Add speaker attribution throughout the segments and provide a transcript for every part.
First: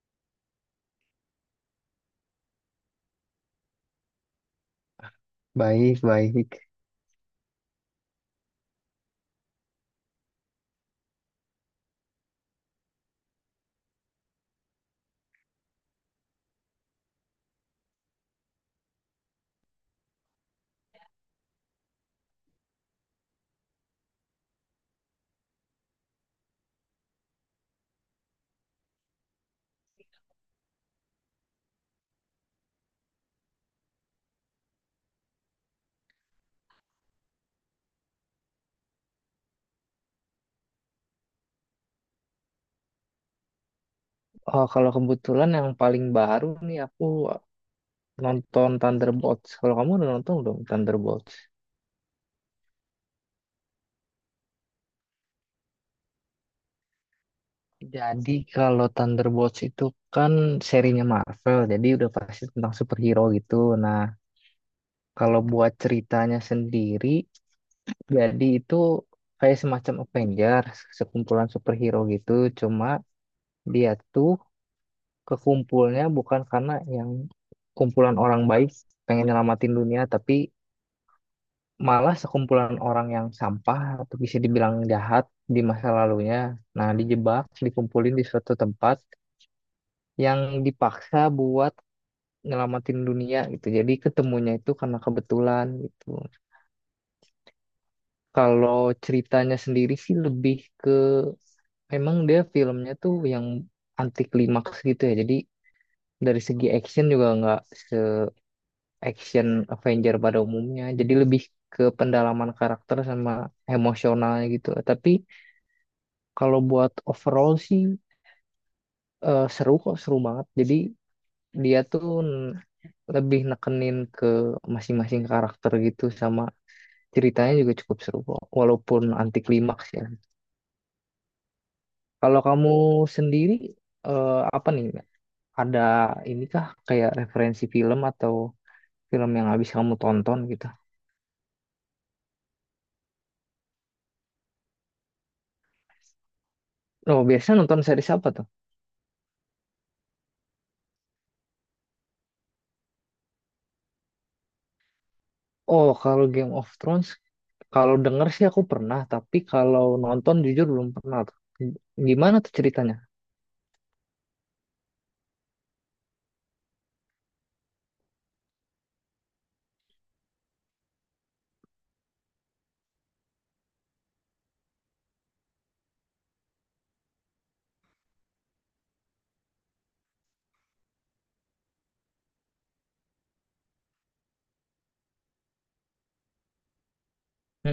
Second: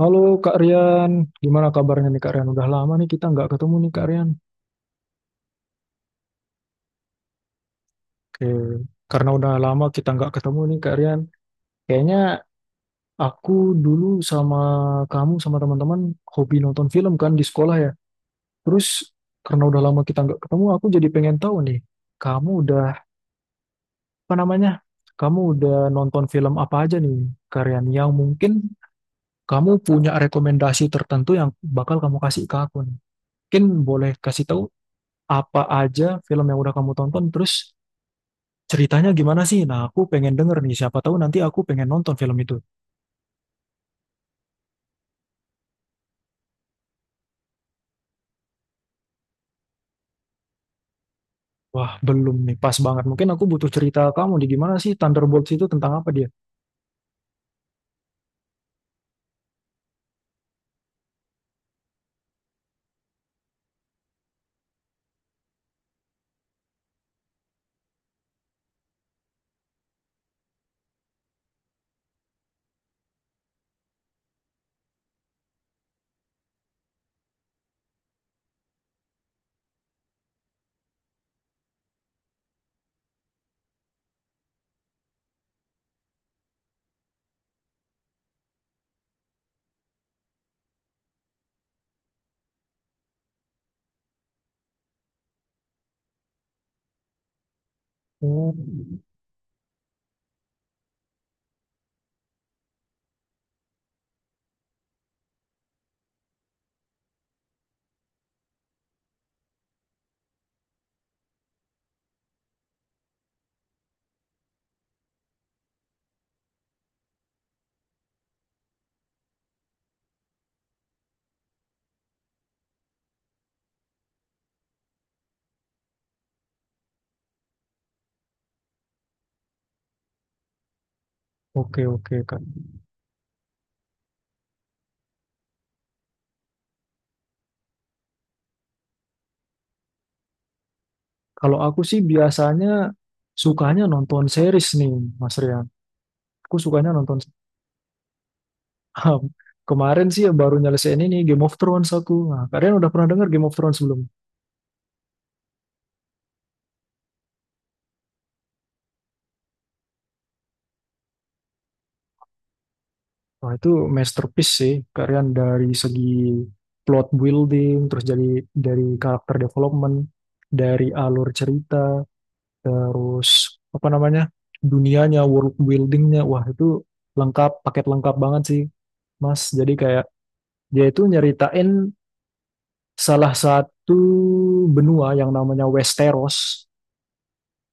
Speaker 1: Halo Kak Rian, gimana kabarnya nih Kak Rian? Udah lama nih kita nggak ketemu nih Kak Rian.
Speaker 2: Baik, baik.
Speaker 1: Oke, karena udah lama kita nggak ketemu nih Kak Rian. Kayaknya aku dulu sama kamu sama teman-teman hobi nonton film kan di sekolah ya. Terus karena udah lama kita nggak ketemu, aku jadi pengen tahu nih, kamu udah apa namanya? Kamu udah nonton film apa aja nih Kak Rian? Yang mungkin kamu punya rekomendasi tertentu yang bakal kamu kasih ke aku nih. Mungkin boleh kasih tahu apa aja film yang udah kamu tonton, terus ceritanya gimana sih? Nah, aku pengen denger nih, siapa tahu nanti aku pengen nonton film itu.
Speaker 2: Oh, kalau kebetulan yang paling baru nih aku nonton Thunderbolts. Kalau kamu udah nonton belum Thunderbolts?
Speaker 1: Wah, belum nih, pas banget. Mungkin aku butuh cerita kamu di gimana sih Thunderbolts itu tentang apa dia?
Speaker 2: Jadi kalau Thunderbolts itu kan serinya Marvel, jadi udah pasti tentang superhero gitu. Nah, kalau buat ceritanya sendiri, jadi itu kayak semacam Avengers, sekumpulan superhero gitu. Cuma dia tuh kekumpulnya bukan karena yang kumpulan orang baik pengen nyelamatin dunia, tapi malah sekumpulan orang yang sampah atau bisa dibilang jahat di masa lalunya. Nah, dijebak, dikumpulin di suatu tempat yang dipaksa buat nyelamatin dunia gitu. Jadi ketemunya itu karena kebetulan gitu.
Speaker 1: Oh,
Speaker 2: Kalau ceritanya sendiri sih lebih ke memang dia filmnya tuh yang anti klimaks gitu ya. Jadi dari segi action juga nggak se action Avenger pada umumnya. Jadi lebih ke pendalaman karakter sama emosionalnya gitu. Tapi kalau buat overall sih seru kok, seru banget. Jadi dia tuh lebih nekenin ke masing-masing karakter gitu sama ceritanya juga cukup seru kok, walaupun anti klimaks ya.
Speaker 1: oke oke
Speaker 2: Kalau
Speaker 1: Kak.
Speaker 2: kamu sendiri, apa nih? Ada ini kah kayak referensi film atau film yang habis kamu tonton gitu?
Speaker 1: Kalau aku sih biasanya sukanya nonton series nih, Mas Rian. Aku sukanya nonton
Speaker 2: Oh, biasanya nonton series apa tuh?
Speaker 1: kemarin sih baru nyelesain ini Game of Thrones aku. Nah, kalian udah pernah dengar Game of Thrones belum?
Speaker 2: Oh, kalau Game of Thrones kalau denger sih aku pernah, tapi kalau nonton jujur belum pernah tuh. Gimana tuh ceritanya?
Speaker 1: Wah, itu masterpiece sih, kalian dari segi plot building, terus jadi dari karakter development, dari alur cerita, terus apa namanya, dunianya, world buildingnya, wah itu lengkap, paket lengkap banget sih, Mas. Jadi kayak dia itu nyeritain salah satu benua yang namanya Westeros.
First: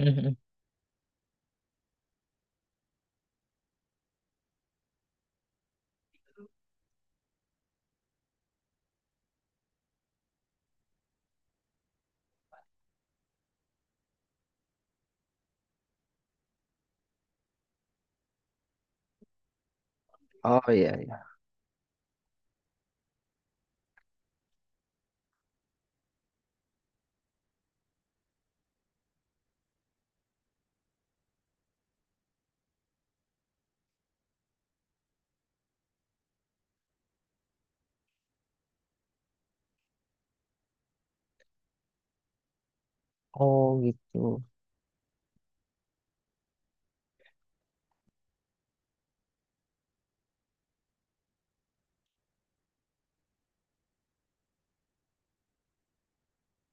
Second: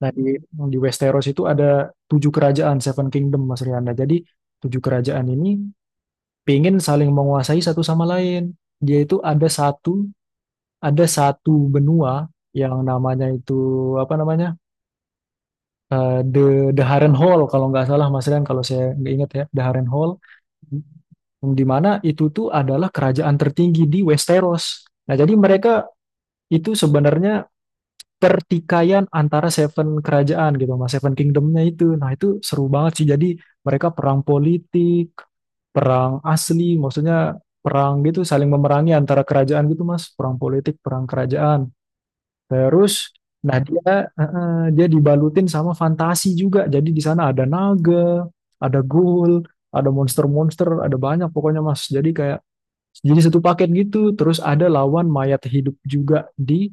Speaker 1: Nah, di, di Westeros itu ada tujuh kerajaan, Seven Kingdom, Mas Riana. Jadi tujuh kerajaan ini pingin saling menguasai satu sama lain. Dia itu ada satu benua yang namanya itu apa namanya. The Haren Hall kalau nggak salah Mas Rian, kalau saya nggak ingat ya, the Haren Hall
Speaker 2: Oh iya iya.
Speaker 1: di mana itu tuh adalah kerajaan tertinggi di Westeros. Nah, jadi mereka itu sebenarnya pertikaian antara Seven kerajaan gitu Mas, Seven Kingdomnya itu. Nah, itu seru banget sih, jadi mereka perang politik, perang asli, maksudnya perang gitu, saling memerangi antara kerajaan gitu Mas, perang politik, perang kerajaan. Terus nah
Speaker 2: Oh
Speaker 1: dia eh,
Speaker 2: gitu.
Speaker 1: eh, dia dibalutin sama fantasi juga. Jadi di sana ada naga, ada ghoul, ada monster-monster, ada banyak pokoknya Mas. Jadi kayak jadi satu paket gitu. Terus ada lawan mayat hidup juga di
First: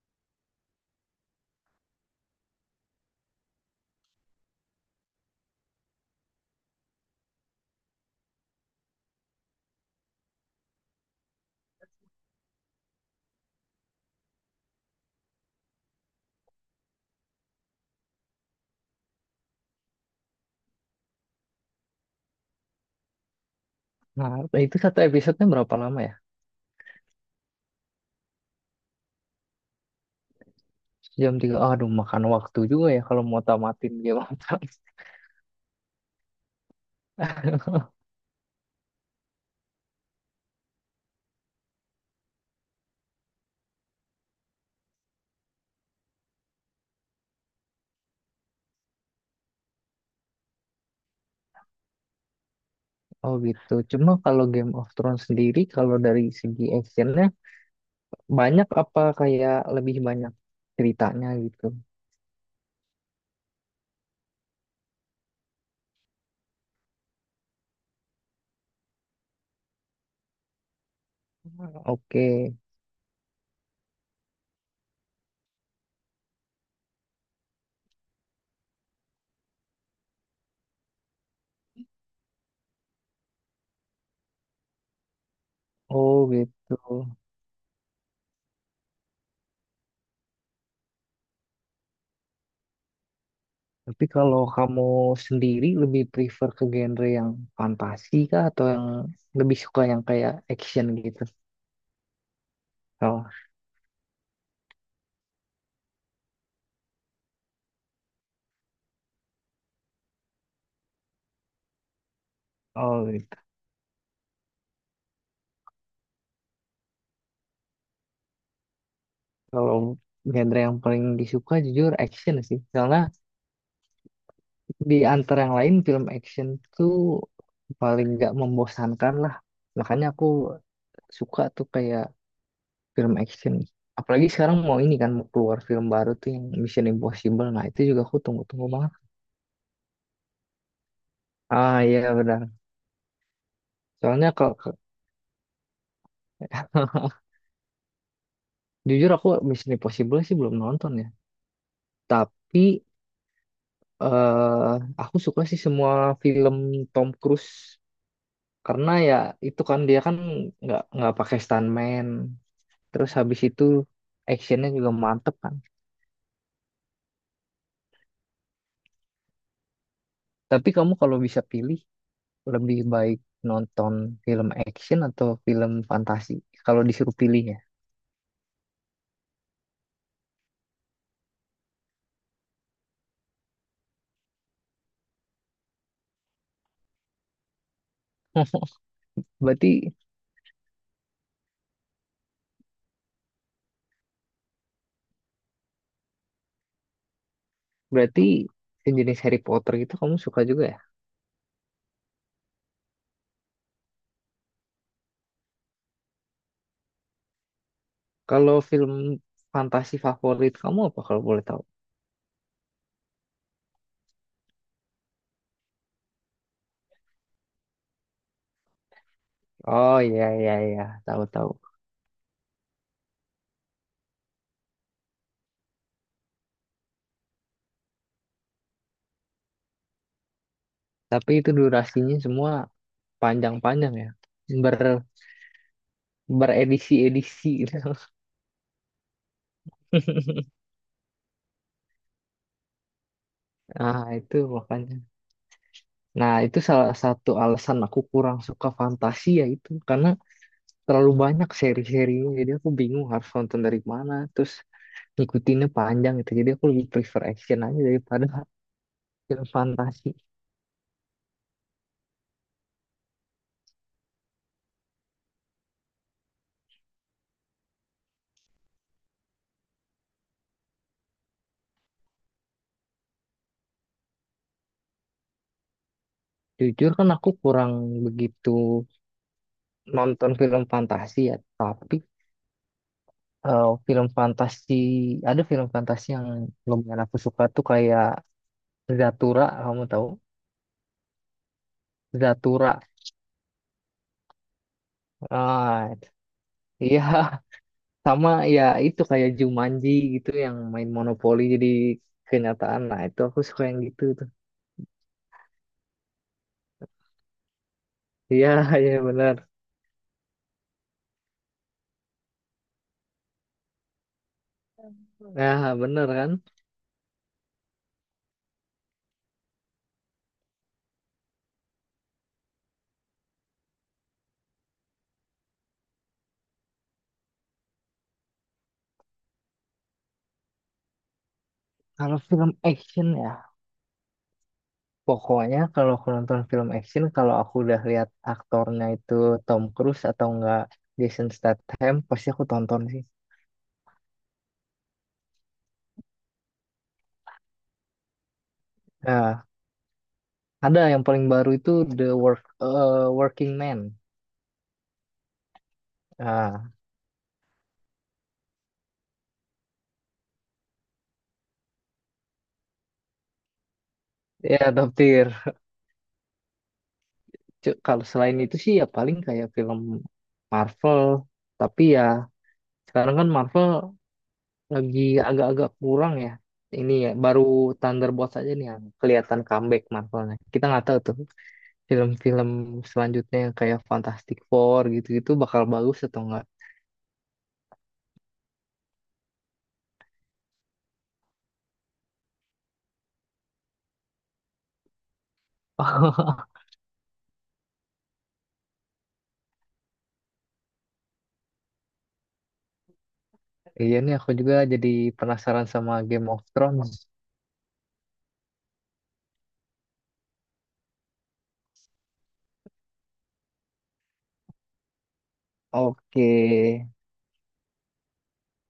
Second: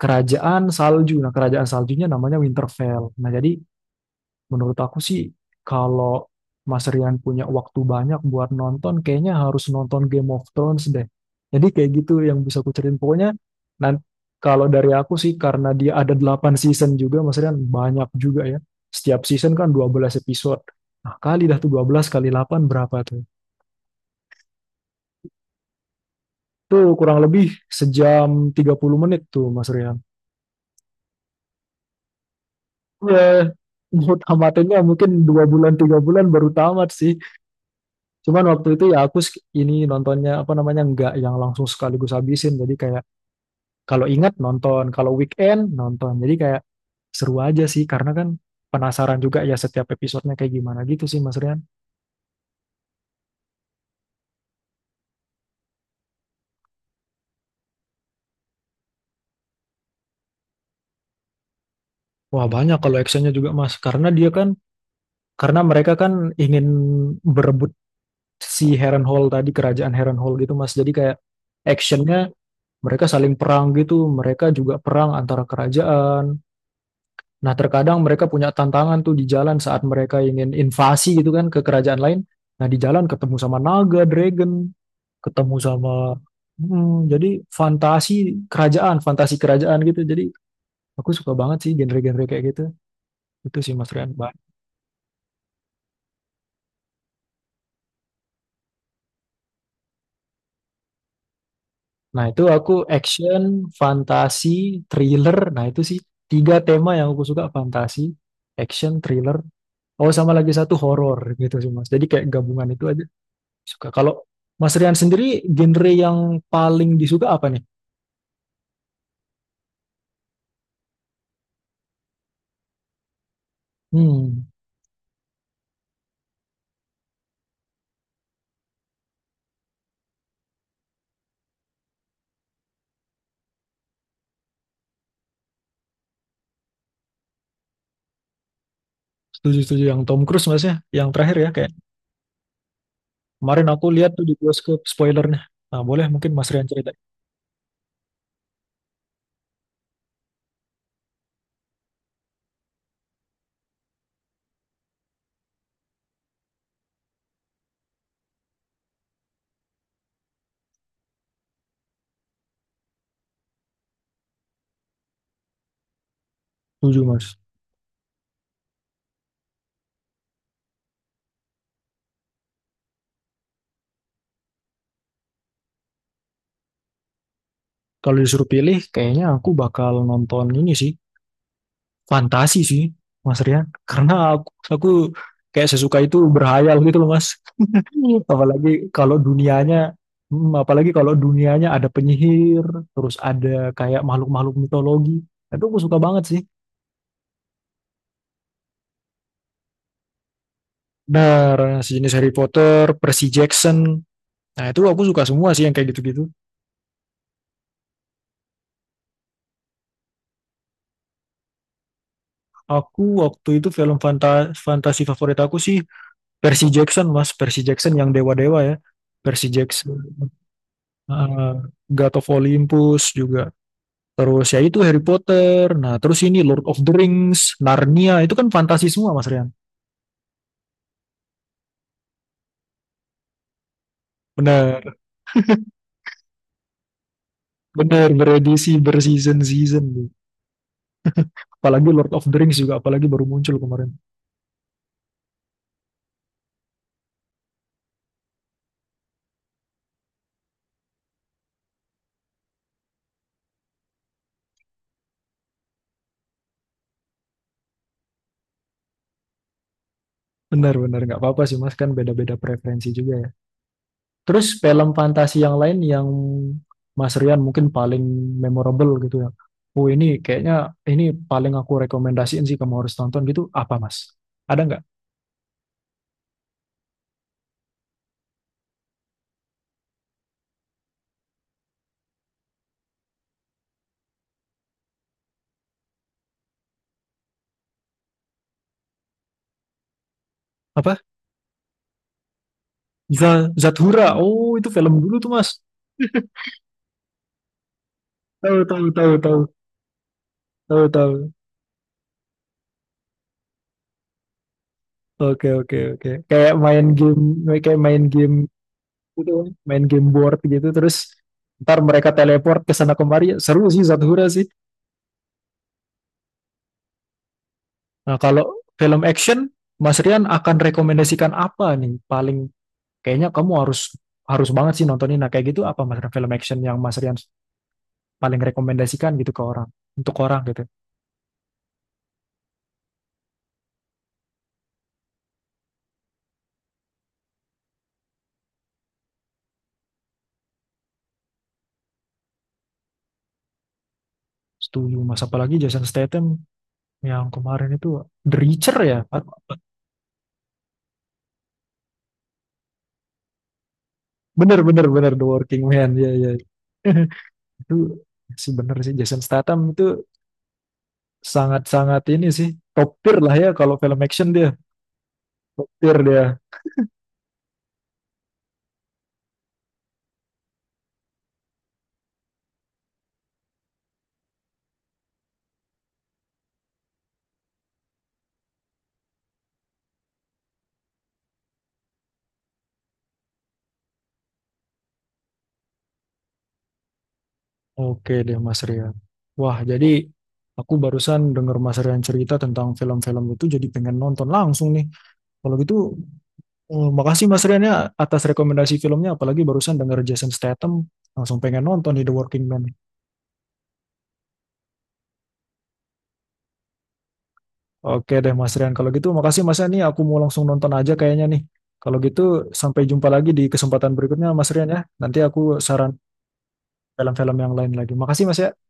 Speaker 1: kerajaan salju. Nah, kerajaan saljunya namanya Winterfell. Nah, jadi menurut aku sih, kalau Mas Rian punya waktu banyak buat nonton, kayaknya harus nonton Game of Thrones deh. Jadi kayak gitu yang bisa aku ceritain. Pokoknya, nanti kalau dari aku sih, karena dia ada 8 season juga, Mas Rian, banyak juga ya. Setiap season kan 12 episode. Nah, kali dah tuh 12 kali 8 berapa tuh?
Speaker 2: Nah, itu satu episodenya berapa lama ya?
Speaker 1: Tuh kurang lebih 1 jam 30 menit tuh, Mas Rian.
Speaker 2: Jam tiga. Aduh, makan waktu juga ya kalau mau
Speaker 1: Ya,
Speaker 2: tamatin
Speaker 1: mau
Speaker 2: Game of Thrones.
Speaker 1: tamatinnya mungkin 2 bulan, 3 bulan baru tamat sih. Cuman waktu itu ya ini nontonnya apa namanya nggak yang langsung sekaligus habisin. Jadi kayak kalau ingat nonton, kalau weekend nonton. Jadi kayak seru aja sih karena kan penasaran juga ya setiap episodenya kayak gimana gitu sih Mas Rian.
Speaker 2: Oh gitu. Cuma kalau Game of Thrones sendiri, kalau dari segi actionnya banyak apa kayak lebih banyak ceritanya gitu?
Speaker 1: Wah banyak kalau actionnya juga Mas. Karena mereka kan ingin berebut si Harrenhal tadi, kerajaan Harrenhal gitu Mas. Jadi kayak actionnya
Speaker 2: Oke.
Speaker 1: mereka saling perang gitu. Mereka juga perang antara kerajaan. Nah, terkadang mereka punya tantangan tuh di jalan saat mereka ingin invasi gitu kan ke kerajaan lain. Nah, di jalan ketemu sama naga, dragon, ketemu sama
Speaker 2: Oh gitu.
Speaker 1: hmm, jadi fantasi kerajaan gitu. Jadi aku suka banget sih genre-genre kayak gitu. Itu sih Mas
Speaker 2: Tapi
Speaker 1: Rian. Ba-
Speaker 2: kalau kamu sendiri lebih prefer ke genre yang fantasi kah atau yang lebih suka yang kayak action gitu?
Speaker 1: Nah, itu aku
Speaker 2: Oh,
Speaker 1: action, fantasi, thriller. Nah, itu sih tiga tema yang aku suka, fantasi, action, thriller. Oh, sama lagi satu horor gitu sih Mas. Jadi kayak gabungan itu
Speaker 2: oh
Speaker 1: aja
Speaker 2: gitu.
Speaker 1: suka. Kalau Mas Rian sendiri genre yang paling disuka apa nih?
Speaker 2: Kalau genre yang paling disuka jujur action sih. Karena
Speaker 1: Hmm,
Speaker 2: di antara yang lain film action tuh paling nggak membosankan lah. Makanya aku suka tuh kayak film action. Apalagi sekarang mau ini kan mau keluar film baru tuh yang Mission Impossible. Nah itu juga aku tunggu-tunggu banget.
Speaker 1: setuju-setuju yang Tom Cruise mas ya. Yang terakhir ya kayak
Speaker 2: Ah iya benar.
Speaker 1: kemarin aku lihat tuh
Speaker 2: Soalnya
Speaker 1: di
Speaker 2: kalau
Speaker 1: bioskop spoilernya. Nah boleh mungkin Mas Rian cerita.
Speaker 2: jujur aku Mission Impossible sih belum nonton ya. Tapi eh aku suka sih semua film Tom Cruise. Karena ya itu kan dia nggak pakai stuntman, terus habis itu actionnya juga mantep kan.
Speaker 1: Setuju mas.
Speaker 2: Tapi kamu kalau bisa pilih, lebih baik nonton film action atau film fantasi kalau disuruh pilih ya?
Speaker 1: Kalau disuruh pilih kayaknya aku bakal nonton ini sih. Fantasi sih Mas Rian. Karena aku kayak sesuka itu berhayal gitu loh mas. Apalagi kalau dunianya
Speaker 2: Berarti
Speaker 1: hmm, apalagi kalau dunianya ada penyihir, terus ada kayak makhluk-makhluk mitologi. Itu aku suka banget sih.
Speaker 2: Berarti sejenis Harry Potter gitu kamu suka juga ya?
Speaker 1: Benar, sejenis Harry Potter, Percy Jackson. Nah, itu aku suka semua sih yang kayak gitu-gitu.
Speaker 2: Kalau film fantasi favorit kamu apa kalau boleh tahu?
Speaker 1: Aku waktu itu film fantasi favorit aku sih Percy Jackson, Mas. Percy Jackson yang dewa-dewa ya. Percy Jackson.
Speaker 2: Oh iya iya iya, tahu tahu.
Speaker 1: Uh, God of Olympus juga. Terus ya itu Harry Potter. Nah, terus ini Lord of the Rings, Narnia. Itu kan fantasi semua, Mas Rian.
Speaker 2: Tapi itu durasinya semua panjang-panjang ya, ber
Speaker 1: Benar,
Speaker 2: beredisi-edisi gitu.
Speaker 1: benar beredisi berseason-season. Apalagi Lord of the Rings juga, apalagi baru muncul kemarin.
Speaker 2: Nah, itu makanya. Nah, itu salah satu alasan aku kurang suka fantasi ya itu. Karena terlalu banyak seri-serinya. Jadi aku bingung harus nonton dari mana. Terus ngikutinnya panjang gitu. Jadi aku lebih prefer action aja daripada film fantasi.
Speaker 1: Benar, benar. Nggak apa-apa sih, Mas. Kan beda-beda preferensi juga ya. Terus film fantasi yang lain yang Mas Rian mungkin paling memorable gitu ya. Oh ini kayaknya ini paling aku rekomendasiin sih kamu harus tonton gitu. Apa Mas? Ada nggak?
Speaker 2: Jujur kan aku kurang begitu nonton film fantasi ya. Tapi film fantasi, ada film fantasi yang lumayan aku suka tuh kayak Zathura, kamu tahu?
Speaker 1: Apa?
Speaker 2: Zathura.
Speaker 1: Za- Zathura. Oh itu film dulu tuh Mas.
Speaker 2: Ah, iya. Sama
Speaker 1: Tahu
Speaker 2: ya
Speaker 1: tahu
Speaker 2: itu
Speaker 1: tahu
Speaker 2: kayak
Speaker 1: tahu
Speaker 2: Jumanji gitu yang
Speaker 1: tahu
Speaker 2: main
Speaker 1: tahu.
Speaker 2: monopoli jadi kenyataan. Nah itu aku suka yang gitu tuh.
Speaker 1: Oke oke oke. Kayak main game
Speaker 2: Iya, iya
Speaker 1: gitu,
Speaker 2: benar.
Speaker 1: main game board gitu terus ntar mereka teleport ke sana kemari. Seru sih Zathura sih.
Speaker 2: Ya benar kan.
Speaker 1: Nah kalau film action Mas Rian akan rekomendasikan apa nih paling, kayaknya kamu harus harus banget sih nontonin. Nah, kayak gitu apa Mas Rian film action yang Mas Rian paling rekomendasikan gitu ke orang, untuk orang gitu.
Speaker 2: Kalau film action ya, pokoknya kalau aku nonton film action, kalau aku udah lihat aktornya itu Tom Cruise atau enggak Jason Statham, pasti aku tonton sih.
Speaker 1: Setuju, Mas. Apalagi Jason Statham yang kemarin itu The Reacher ya.
Speaker 2: Nah, ada yang paling baru itu The Work, eh, Working Man.
Speaker 1: Bener, bener, bener. The Working Man. Ya ya.
Speaker 2: Nah,
Speaker 1: Itu sih bener sih. Jason Statham itu sangat-sangat ini sih. Top tier lah ya kalau film action dia.
Speaker 2: ya Top Tier.
Speaker 1: Tier dia.
Speaker 2: Kalau selain itu sih ya paling kayak film Marvel, tapi ya sekarang kan Marvel lagi agak-agak kurang ya. Ini ya, baru Thunderbolts aja nih yang kelihatan comeback Marvelnya. Kita nggak tahu tuh film-film selanjutnya yang kayak Fantastic Four gitu-gitu bakal bagus atau enggak.
Speaker 1: Oke deh, Mas Rian. Wah, jadi aku barusan denger Mas Rian cerita tentang film-film itu jadi pengen nonton langsung nih. Kalau gitu oh, makasih Mas Rian ya atas rekomendasi filmnya, apalagi barusan denger Jason Statham, langsung pengen nonton nih The Working Man.
Speaker 2: Iya nih aku juga jadi penasaran sama Game of Thrones.
Speaker 1: Oke deh Mas Rian, kalau gitu makasih Mas Rian nih, aku mau langsung nonton aja kayaknya nih. Kalau gitu sampai jumpa lagi di kesempatan berikutnya Mas Rian ya. Nanti aku saran
Speaker 2: Oke.
Speaker 1: film-film yang lain lagi. Makasih Mas Rian.